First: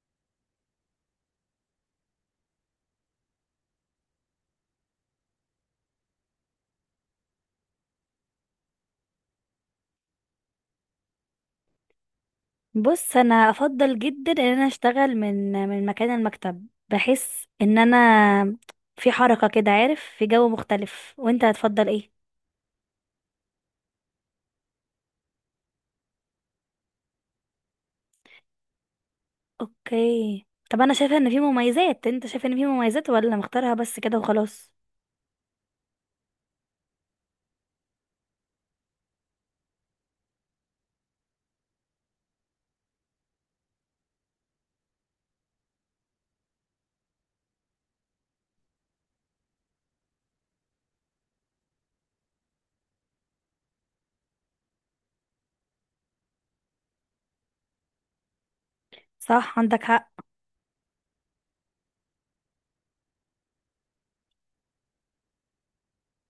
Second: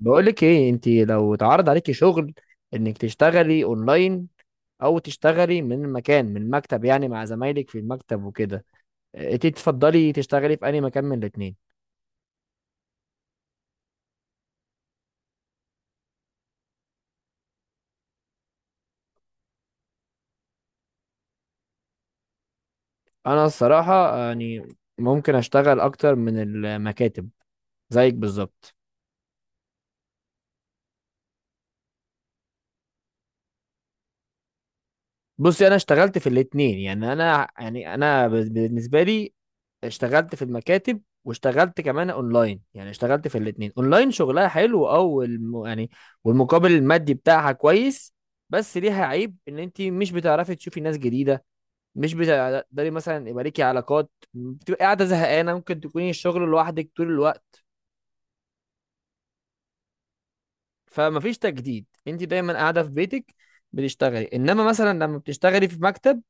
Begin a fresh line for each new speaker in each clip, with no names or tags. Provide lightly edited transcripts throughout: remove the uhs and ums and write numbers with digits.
بقولك ايه؟ انت لو اتعرض عليكي شغل انك تشتغلي اونلاين او تشتغلي من مكان، من مكتب يعني مع زمايلك في المكتب وكده. اه، انت تفضلي تشتغلي في اي مكان من الاتنين؟
بص انا افضل جدا ان انا اشتغل من مكان المكتب. بحس ان انا في حركة كده عارف، في جو مختلف. وانت هتفضل ايه؟
انا الصراحة يعني ممكن اشتغل اكتر من المكاتب، زيك بالظبط.
اوكي، طب انا شايفة ان في مميزات. انت شايف ان في مميزات ولا مختارها بس كده وخلاص؟
بصي، انا اشتغلت في الاتنين، يعني انا بالنسبة لي اشتغلت في المكاتب واشتغلت كمان اونلاين، يعني اشتغلت في الاتنين. اونلاين شغلها حلو، او يعني والمقابل المادي بتاعها كويس، بس ليها عيب ان انت مش بتعرفي تشوفي ناس جديده، مش بتقدري مثلا يبقى ليكي علاقات، بتبقى قاعده زهقانه، ممكن تكوني الشغل لوحدك طول الوقت،
صح، عندك حق.
فمفيش تجديد. انت دايما قاعده في بيتك بتشتغلي، انما مثلا لما بتشتغلي في مكتب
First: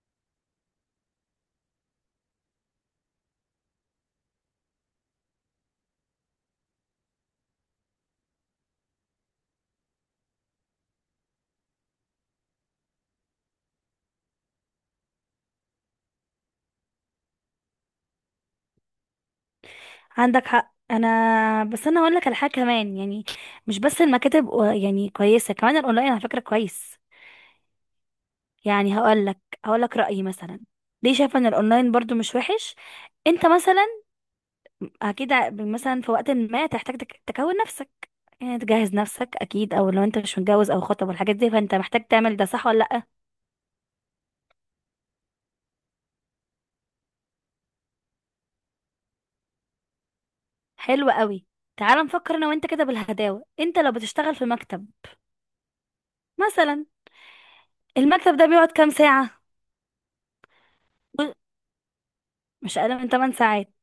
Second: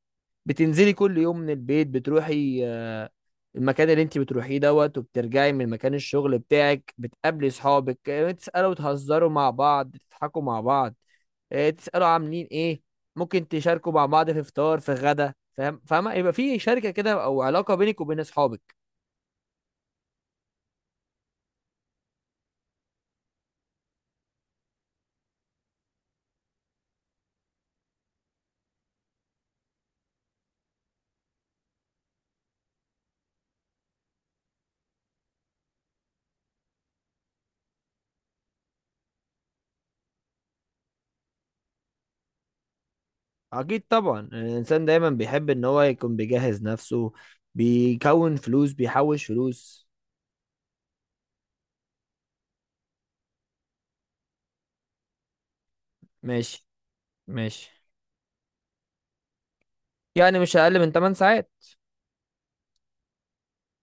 بتنزلي كل يوم من البيت، بتروحي المكان اللي انت بتروحيه دوت، وبترجعي من مكان الشغل بتاعك، بتقابلي صحابك، تسألوا وتهزروا مع بعض، تضحكوا مع بعض، تسألوا عاملين ايه، ممكن تشاركوا مع بعض في فطار، في غدا، فاهم؟ فاهمة؟ يبقى في شركة كده او علاقة بينك وبين اصحابك.
عندك حق، انا بس انا هقول لك على حاجة كمان، يعني مش بس المكاتب يعني كويسة، كمان الاونلاين على فكرة كويس. يعني هقول لك رأيي مثلا، ليه شايفة ان الاونلاين برضو مش وحش. انت مثلا، اكيد مثلا في وقت ما تحتاج تكون نفسك، يعني تجهز نفسك اكيد. او لو انت مش متجوز او خطب والحاجات دي، فانت محتاج تعمل ده. صح ولا لا؟
اكيد طبعا، يعني الانسان دايما بيحب ان هو يكون بيجهز نفسه، بيكون فلوس، بيحوش فلوس.
حلو قوي. تعال نفكر انا وانت كده بالهداوه. انت لو بتشتغل في مكتب
ماشي.
مثلا،
ماشي.
المكتب ده بيقعد كام ساعه؟
يعني مش اقل من 8 ساعات.
مش اقل من 8 ساعات.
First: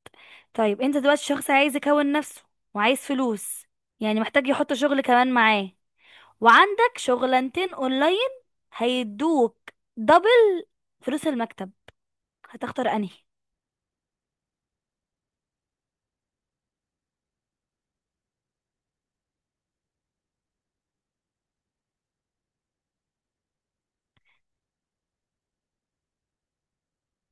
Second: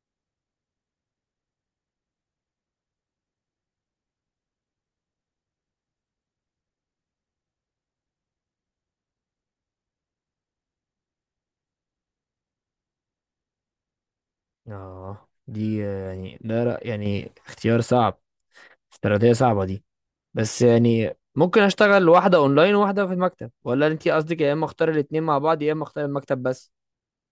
طيب، انت دلوقتي شخص عايز يكون نفسه وعايز فلوس، يعني محتاج يحط شغل كمان معاه. وعندك شغلانتين اونلاين هيدوك دبل فلوس المكتب. هتختار انهي؟
اه دي، يعني يعني اختيار صعب، استراتيجية صعبة دي. بس يعني ممكن اشتغل واحدة اونلاين وواحدة في المكتب، ولا انت قصدك يا اما اختار الاتنين مع بعض يا اما اختار المكتب بس؟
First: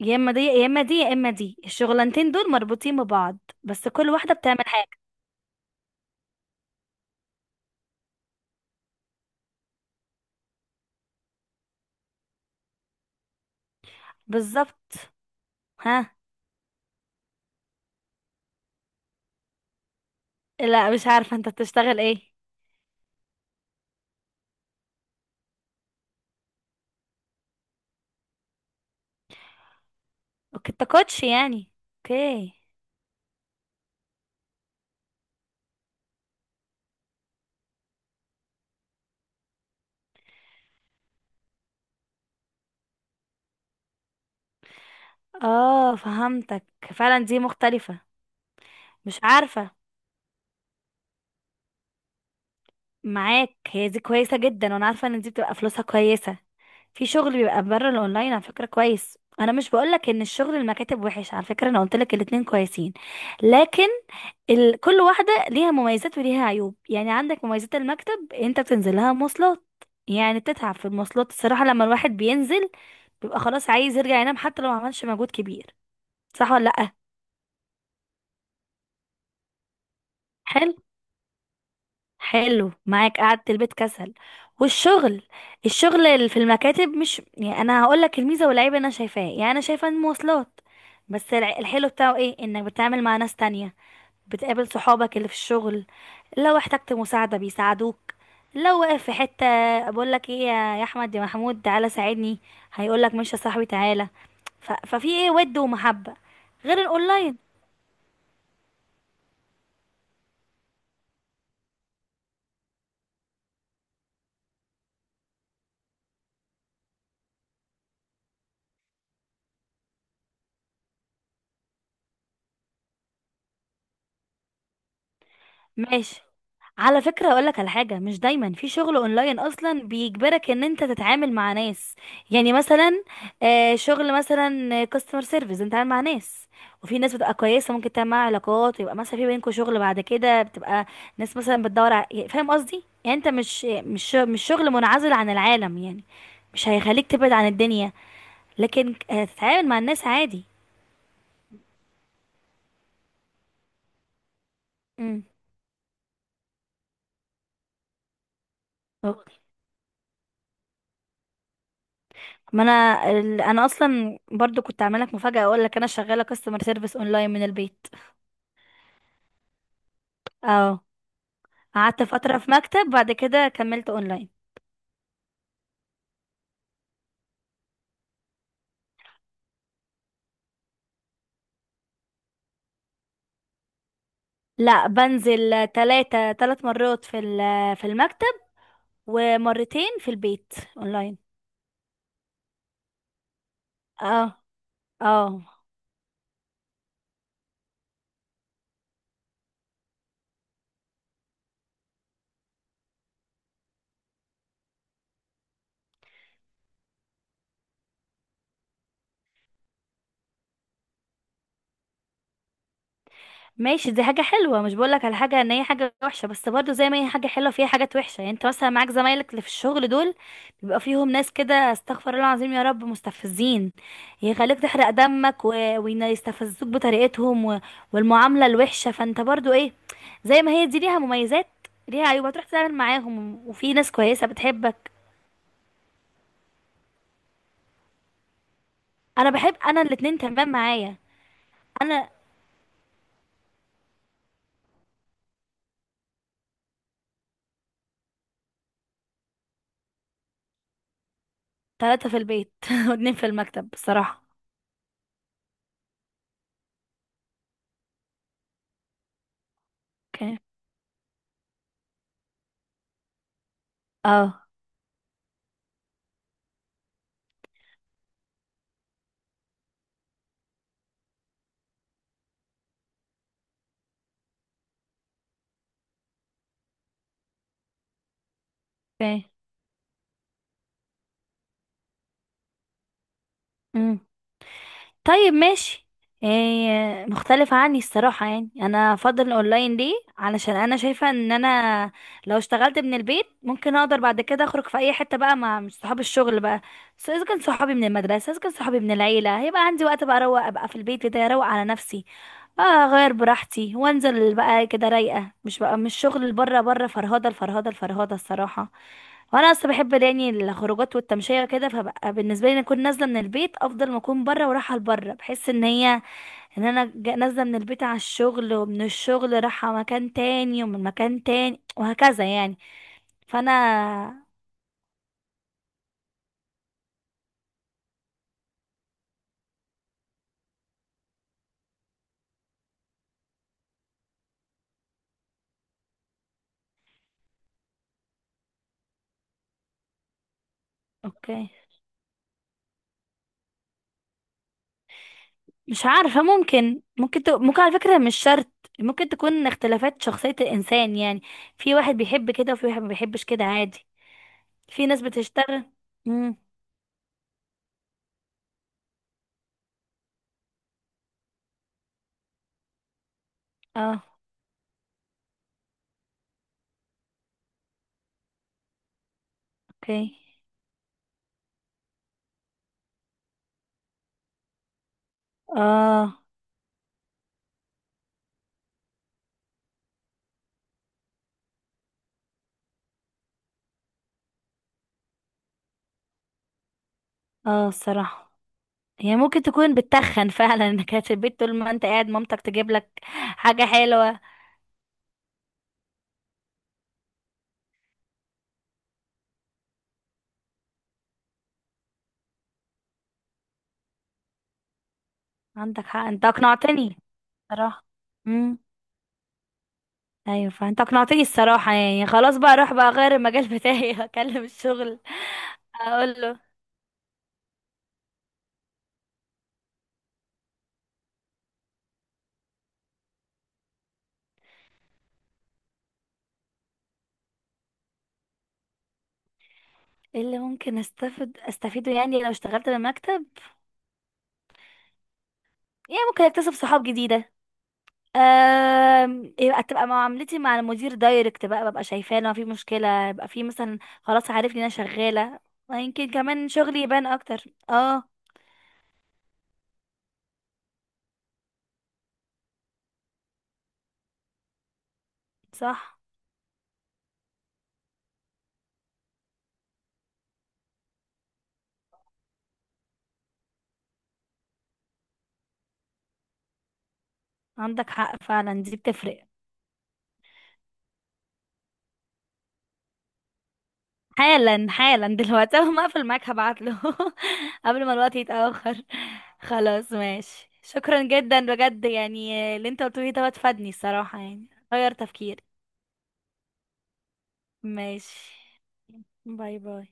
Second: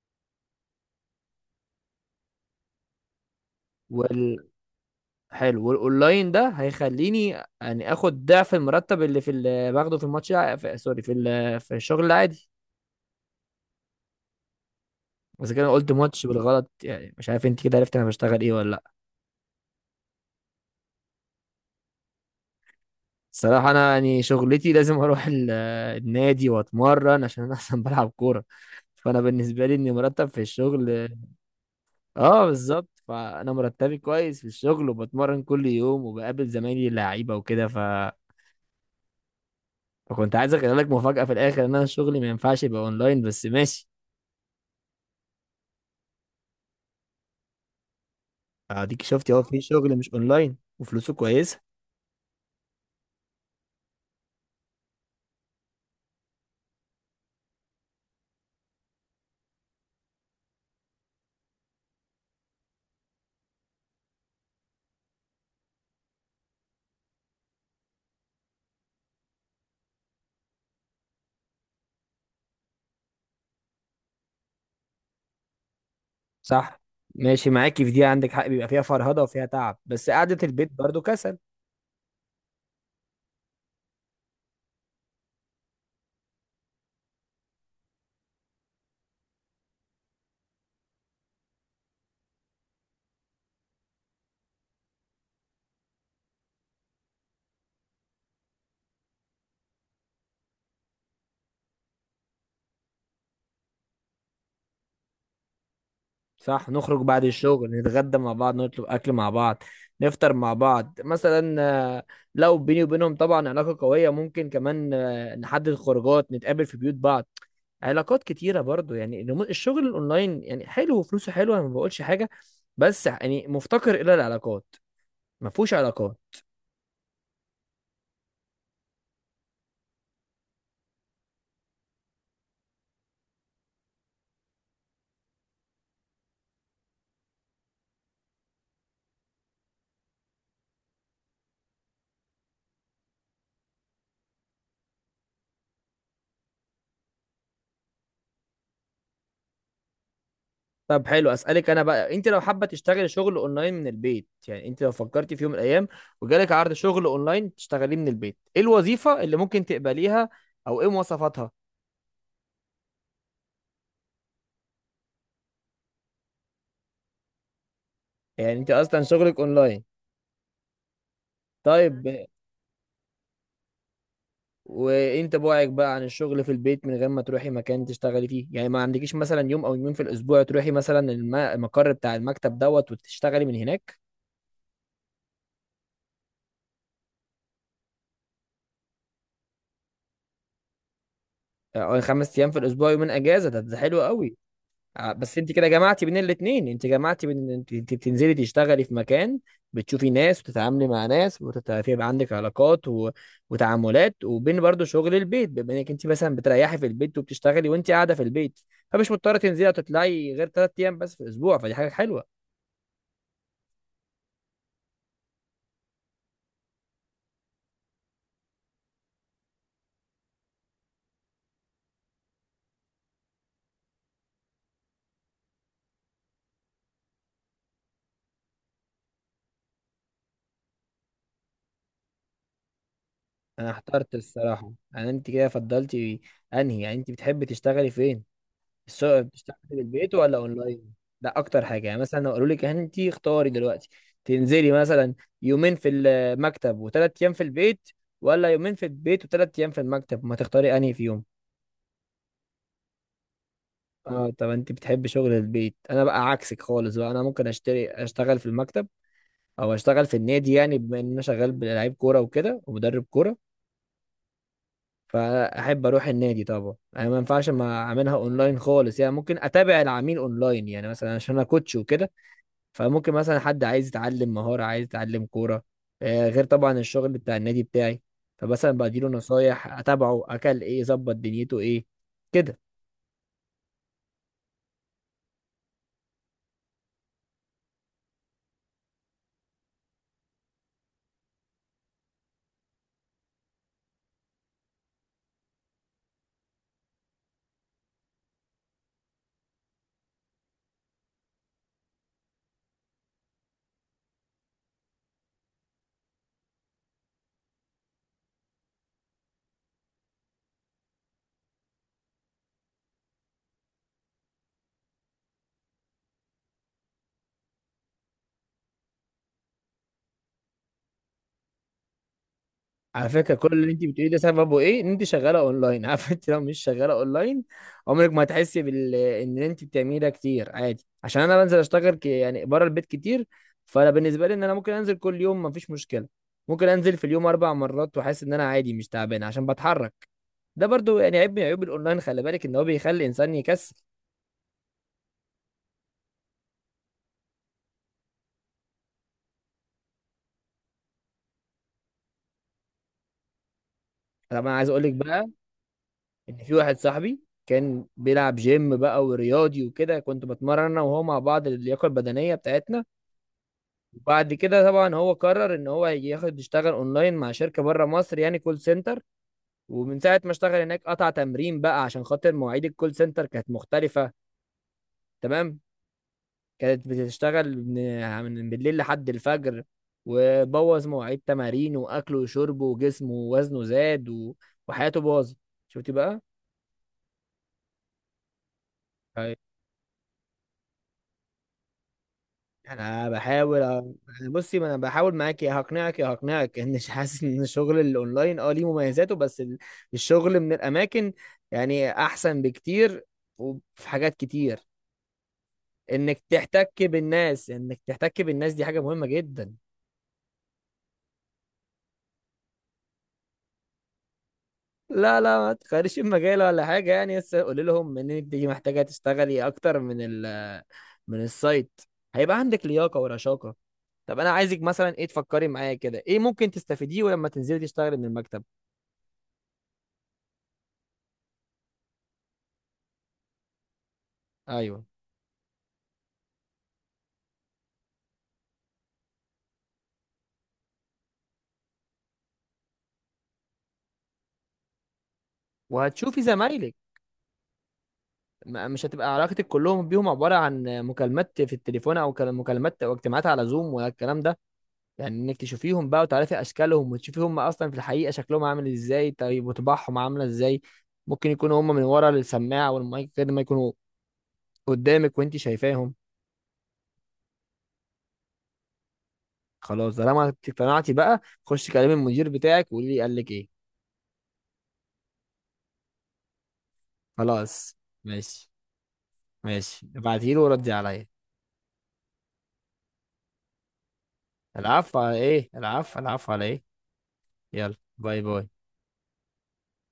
يا اما دي، يا اما دي، يا اما دي. الشغلانتين دول مربوطين ببعض، بس كل واحده
وال...
بتعمل حاجه.
حلو. والاونلاين ده هيخليني يعني اخد ضعف المرتب اللي في باخده في سوري، في في الشغل العادي.
بالظبط.
بس كده أنا قلت
ها.
ماتش بالغلط، يعني مش عارف انت كده عرفت انا بشتغل ايه ولا؟
لا، مش عارفه انت بتشتغل ايه.
الصراحة أنا يعني شغلتي لازم أروح النادي وأتمرن، عشان أنا أصلا بلعب كورة. فأنا بالنسبة لي إني مرتب في
اوكي، انت
الشغل.
كوتش يعني.
أه
اوكي.
بالظبط، فأنا مرتبي كويس في الشغل، وبتمرن كل يوم وبقابل زمايلي اللعيبة وكده. فكنت عايز أخلي لك مفاجأة في الآخر، إن أنا شغلي ما ينفعش يبقى أونلاين بس، ماشي؟
اه، فهمتك. فعلا دي مختلفه.
أديك
مش
شفتي أهو، في
عارفه.
شغل مش أونلاين وفلوسه كويسة.
معاك، هي دي كويسه جدا، وانا عارفه ان دي بتبقى فلوسها كويسه. في شغل بيبقى بره الاونلاين، على فكره كويس. انا مش بقولك ان الشغل المكاتب وحش، على فكره انا قلتلك الاتنين كويسين. لكن كل واحدة ليها مميزات وليها عيوب، يعني عندك مميزات المكتب. انت بتنزل لها مواصلات، يعني بتتعب في المواصلات الصراحة. لما الواحد بينزل بيبقى خلاص عايز يرجع ينام حتى لو ما عملش مجهود كبير. صح ولا
صح،
لأ؟
ماشي معاكي في دي، عندك حق، بيبقى فيها فرهضة وفيها تعب، بس قعدة البيت
حلو.
برضو كسل.
حلو، معاك قعدة البيت كسل. والشغل، الشغل اللي في المكاتب مش، يعني انا هقول لك الميزه والعيب اللي انا شايفاه. يعني انا شايفه المواصلات، بس الحلو بتاعه ايه؟ انك بتتعامل مع ناس تانية، بتقابل صحابك اللي في الشغل. لو احتجت مساعده بيساعدوك، لو واقف في حته بقول لك ايه، يا احمد، يا محمود تعالى ساعدني، هيقول لك ماشي يا صاحبي تعالى. ففي ايه ود ومحبه،
صح،
غير
نخرج بعد
الاونلاين.
الشغل نتغدى مع بعض، نطلب اكل مع بعض، نفطر مع بعض مثلا، آه، لو بيني وبينهم طبعا علاقة قوية، ممكن كمان نحدد خروجات، نتقابل في بيوت بعض، علاقات كتيرة برضو. يعني الشغل الاونلاين يعني حلو وفلوسه حلوة، انا ما بقولش حاجة، بس يعني مفتقر الى العلاقات، ما فيهوش علاقات.
ماشي. على فكرة اقولك على حاجة، مش دايما في شغل اونلاين اصلا بيجبرك ان انت تتعامل مع ناس. يعني مثلا شغل مثلا كاستمر سيرفيس، انت عامل مع ناس. وفي ناس بتبقى كويسة ممكن تعمل معاها علاقات، ويبقى مثلا في بينكوا شغل بعد كده. بتبقى ناس مثلا بتدور يعني فاهم قصدي، يعني انت مش شغل منعزل عن العالم يعني. مش هيخليك تبعد عن الدنيا، لكن هتتعامل مع الناس عادي.
طب حلو، اسالك انا بقى، انت لو حابه تشتغلي شغل اونلاين من البيت، يعني انت لو فكرتي في يوم من الايام وجالك عرض شغل اونلاين تشتغليه من البيت، ايه الوظيفه
امم
اللي ممكن تقبليها او ايه مواصفاتها؟
ما انا اصلا برضو كنت عامله لك مفاجاه، اقول لك انا شغاله كاستمر سيرفيس اونلاين من البيت.
يعني انت اصلا شغلك اونلاين؟
اه،
طيب.
قعدت فتره في مكتب، بعد كده كملت اونلاين.
وانت بعدك بقى عن الشغل في البيت من غير ما تروحي مكان تشتغلي فيه؟ يعني ما عندكيش مثلا يوم او يومين في الاسبوع تروحي مثلا المقر بتاع المكتب دوت وتشتغلي من هناك؟
لا، بنزل 3 مرات في المكتب، ومرتين في البيت اونلاين.
او 5 ايام في الاسبوع، يومين اجازه، ده حلو
اه.
قوي.
اه،
بس انت كده جمعتي بين الاتنين، انت جمعتي بين انت بتنزلي تشتغلي في مكان، بتشوفي ناس وتتعاملي مع ناس وتتعرفي، يبقى عندك علاقات وتعاملات، وبين برضو شغل البيت، بما انك انت مثلا بتريحي في البيت وبتشتغلي وانت قاعده في البيت، فمش مضطره تنزلي وتطلعي غير 3 ايام بس في الاسبوع، فدي حاجه حلوه.
ماشي. دي حاجة حلوة، مش بقولك على حاجة ان هي حاجة وحشة، بس برضو زي ما هي حاجة حلوة فيها حاجات وحشة. يعني انت مثلا معاك زمايلك اللي في الشغل دول، بيبقى فيهم ناس كده، استغفر الله العظيم يا رب، مستفزين، يخليك تحرق دمك ويستفزوك بطريقتهم والمعاملة الوحشة. فانت برضو ايه، زي ما هي دي ليها مميزات ليها عيوب، هتروح تتعامل معاهم
انا
وفي ناس
احترت
كويسة
الصراحه،
بتحبك.
انا انت كده فضلتي انهي؟ يعني انت بتحبي تشتغلي فين؟ السوق
انا
بتشتغل
بحب،
من
انا
البيت
الاتنين
ولا
تمام
اونلاين؟
معايا.
ده اكتر حاجه، يعني
انا
مثلا لو قالوا لك انت اختاري دلوقتي تنزلي مثلا يومين في المكتب وثلاث ايام في البيت، ولا يومين في البيت وثلاث ايام في المكتب، ما تختاري انهي فيهم؟
ثلاثة في البيت واتنين في المكتب بصراحة.
اه، طب انت بتحب شغل البيت. انا بقى عكسك خالص بقى. انا ممكن اشتري اشتغل في المكتب، او اشتغل في
اوكي.
النادي، يعني بما ان انا شغال بلعيب كوره وكده، ومدرب كوره،
اه.
فاحب اروح النادي طبعا. انا ما ينفعش ما اعملها اونلاين خالص، يعني ممكن اتابع العميل اونلاين، يعني مثلا عشان انا كوتش وكده، فممكن مثلا حد عايز يتعلم مهارة، عايز يتعلم كورة، غير طبعا الشغل بتاع النادي بتاعي، فمثلا بديله
اوكي.
نصايح، اتابعه اكل ايه، ظبط دنيته ايه، كده.
مم. طيب، ماشي. إيه مختلف عني الصراحة، يعني أنا أفضل الأونلاين ليه؟ علشان أنا شايفة إن أنا لو اشتغلت من البيت ممكن أقدر بعد كده أخرج في أي حتة بقى، مع مش صحاب الشغل بقى، سواء إذا كان صحابي من المدرسة، إذا كان صحابي من العيلة. هيبقى عندي وقت بقى أروق، أبقى في البيت كده أروق على نفسي. اه، اغير براحتي وانزل بقى كده رايقه، مش شغل اللي بره، بره فرهده، الفرهده الصراحه. وانا اصلا بحب يعني الخروجات والتمشيه وكده، فبقى بالنسبه لي إن اكون نازله من البيت افضل ما اكون بره ورايحه لبره. بحس ان هي ان انا نازله من البيت على الشغل، ومن الشغل رايحه مكان تاني، ومن مكان تاني وهكذا يعني.
على فكرة كل اللي انت بتقوليه ده
فانا،
سببه ايه؟ ان انت شغالة اونلاين. عارف؟ انت لو مش شغالة اونلاين، عمرك ما هتحسي بال ان انت بتعملي ده كتير عادي، عشان انا بنزل اشتغل يعني بره البيت كتير، فانا بالنسبة لي ان انا ممكن انزل كل يوم مفيش مشكلة، ممكن انزل في اليوم 4 مرات واحس ان انا عادي مش تعبان عشان بتحرك. ده برضو يعني عيب من
اوكي.
عيوب الاونلاين، خلي بالك ان هو بيخلي الانسان يكسل.
مش عارفة، ممكن على فكرة مش شرط. ممكن تكون اختلافات شخصية الإنسان يعني، في واحد بيحب كده وفي واحد ما بيحبش كده عادي.
انا ما عايز اقول
في
لك
ناس
بقى
بتشتغل. امم
ان في واحد صاحبي كان بيلعب جيم بقى ورياضي وكده، كنت بتمرن انا وهو مع بعض، اللياقه البدنيه بتاعتنا.
اه،
وبعد كده طبعا هو قرر ان هو ياخد يشتغل اونلاين مع شركه بره مصر، يعني كول سنتر. ومن
اوكي،
ساعه ما اشتغل هناك قطع تمرين بقى، عشان خاطر مواعيد الكول سنتر كانت مختلفه. تمام،
اه،
كانت بتشتغل من بالليل لحد الفجر، وبوظ مواعيد تمارينه واكله وشربه وجسمه، ووزنه زاد وحياته باظت. شفتي بقى؟
اه الصراحة، يعني
أيوة.
ممكن تكون بتتخن فعلا، انك قاعد في البيت طول ما انت قاعد مامتك تجيب لك
انا بحاول
حاجة حلوة.
أنا، بصي، ما انا بحاول معاك، يا هقنعك يا هقنعك ان حاسس ان الشغل الاونلاين اه ليه مميزاته، بس الشغل من الاماكن يعني احسن بكتير، وفي حاجات كتير.
عندك حق،
انك
انت
تحتك
اقنعتني
بالناس، انك
صراحة.
تحتك بالناس
امم
دي حاجة مهمة جدا.
ايوه، فانت اقنعتني الصراحة يعني. خلاص بقى، اروح بقى اغير المجال بتاعي اكلم الشغل،
لا, ما تخيرش
اقول له.
مجال ولا حاجة، يعني بس قولي لهم ان انت محتاجة تشتغلي اكتر من من السايت، هيبقى عندك لياقة ورشاقة. طب انا عايزك مثلا ايه تفكري معايا كده، ايه ممكن تستفيديه ولما تنزلي تشتغلي من المكتب؟
ايه اللي ممكن استفيده يعني لو اشتغلت بمكتب؟
ايوه،
يعني ممكن اكتسب صحاب جديده. يبقى تبقى معاملتي مع المدير دايركت بقى، ببقى شايفاه. لو في مشكله يبقى في مثلا، خلاص عارفني انا شغاله. ويمكن
وهتشوفي
كمان
زمايلك،
شغلي يبان اكتر. اه،
مش هتبقى علاقتك كلهم بيهم عبارة عن مكالمات في التليفون، او مكالمات او اجتماعات على زوم ولا الكلام ده، يعني انك تشوفيهم
صح،
بقى وتعرفي اشكالهم، وتشوفي هم اصلا في الحقيقه شكلهم عامل ازاي، طيب وطباعهم عامله ازاي. ممكن يكونوا هم من ورا السماعه والمايك غير ما يكونوا قدامك وانت شايفاهم.
عندك حق. فعلا دي بتفرق.
خلاص طالما اقتنعتي بقى، خش كلمي المدير بتاعك وقولي لي قال لك ايه.
حالا، حالا دلوقتي اول ما اقفل معاك هبعت له.
خلاص.
قبل ما الوقت
ماشي،
يتاخر.
ماشي
خلاص
ابعتيله
ماشي.
وردي
شكرا
عليا.
جدا بجد، يعني اللي انت قلته لي ده فادني الصراحه، يعني غير
العفو على
تفكيري.
ايه؟ العفو. العفو على ايه؟ يلا،
ماشي،
باي باي.
باي باي.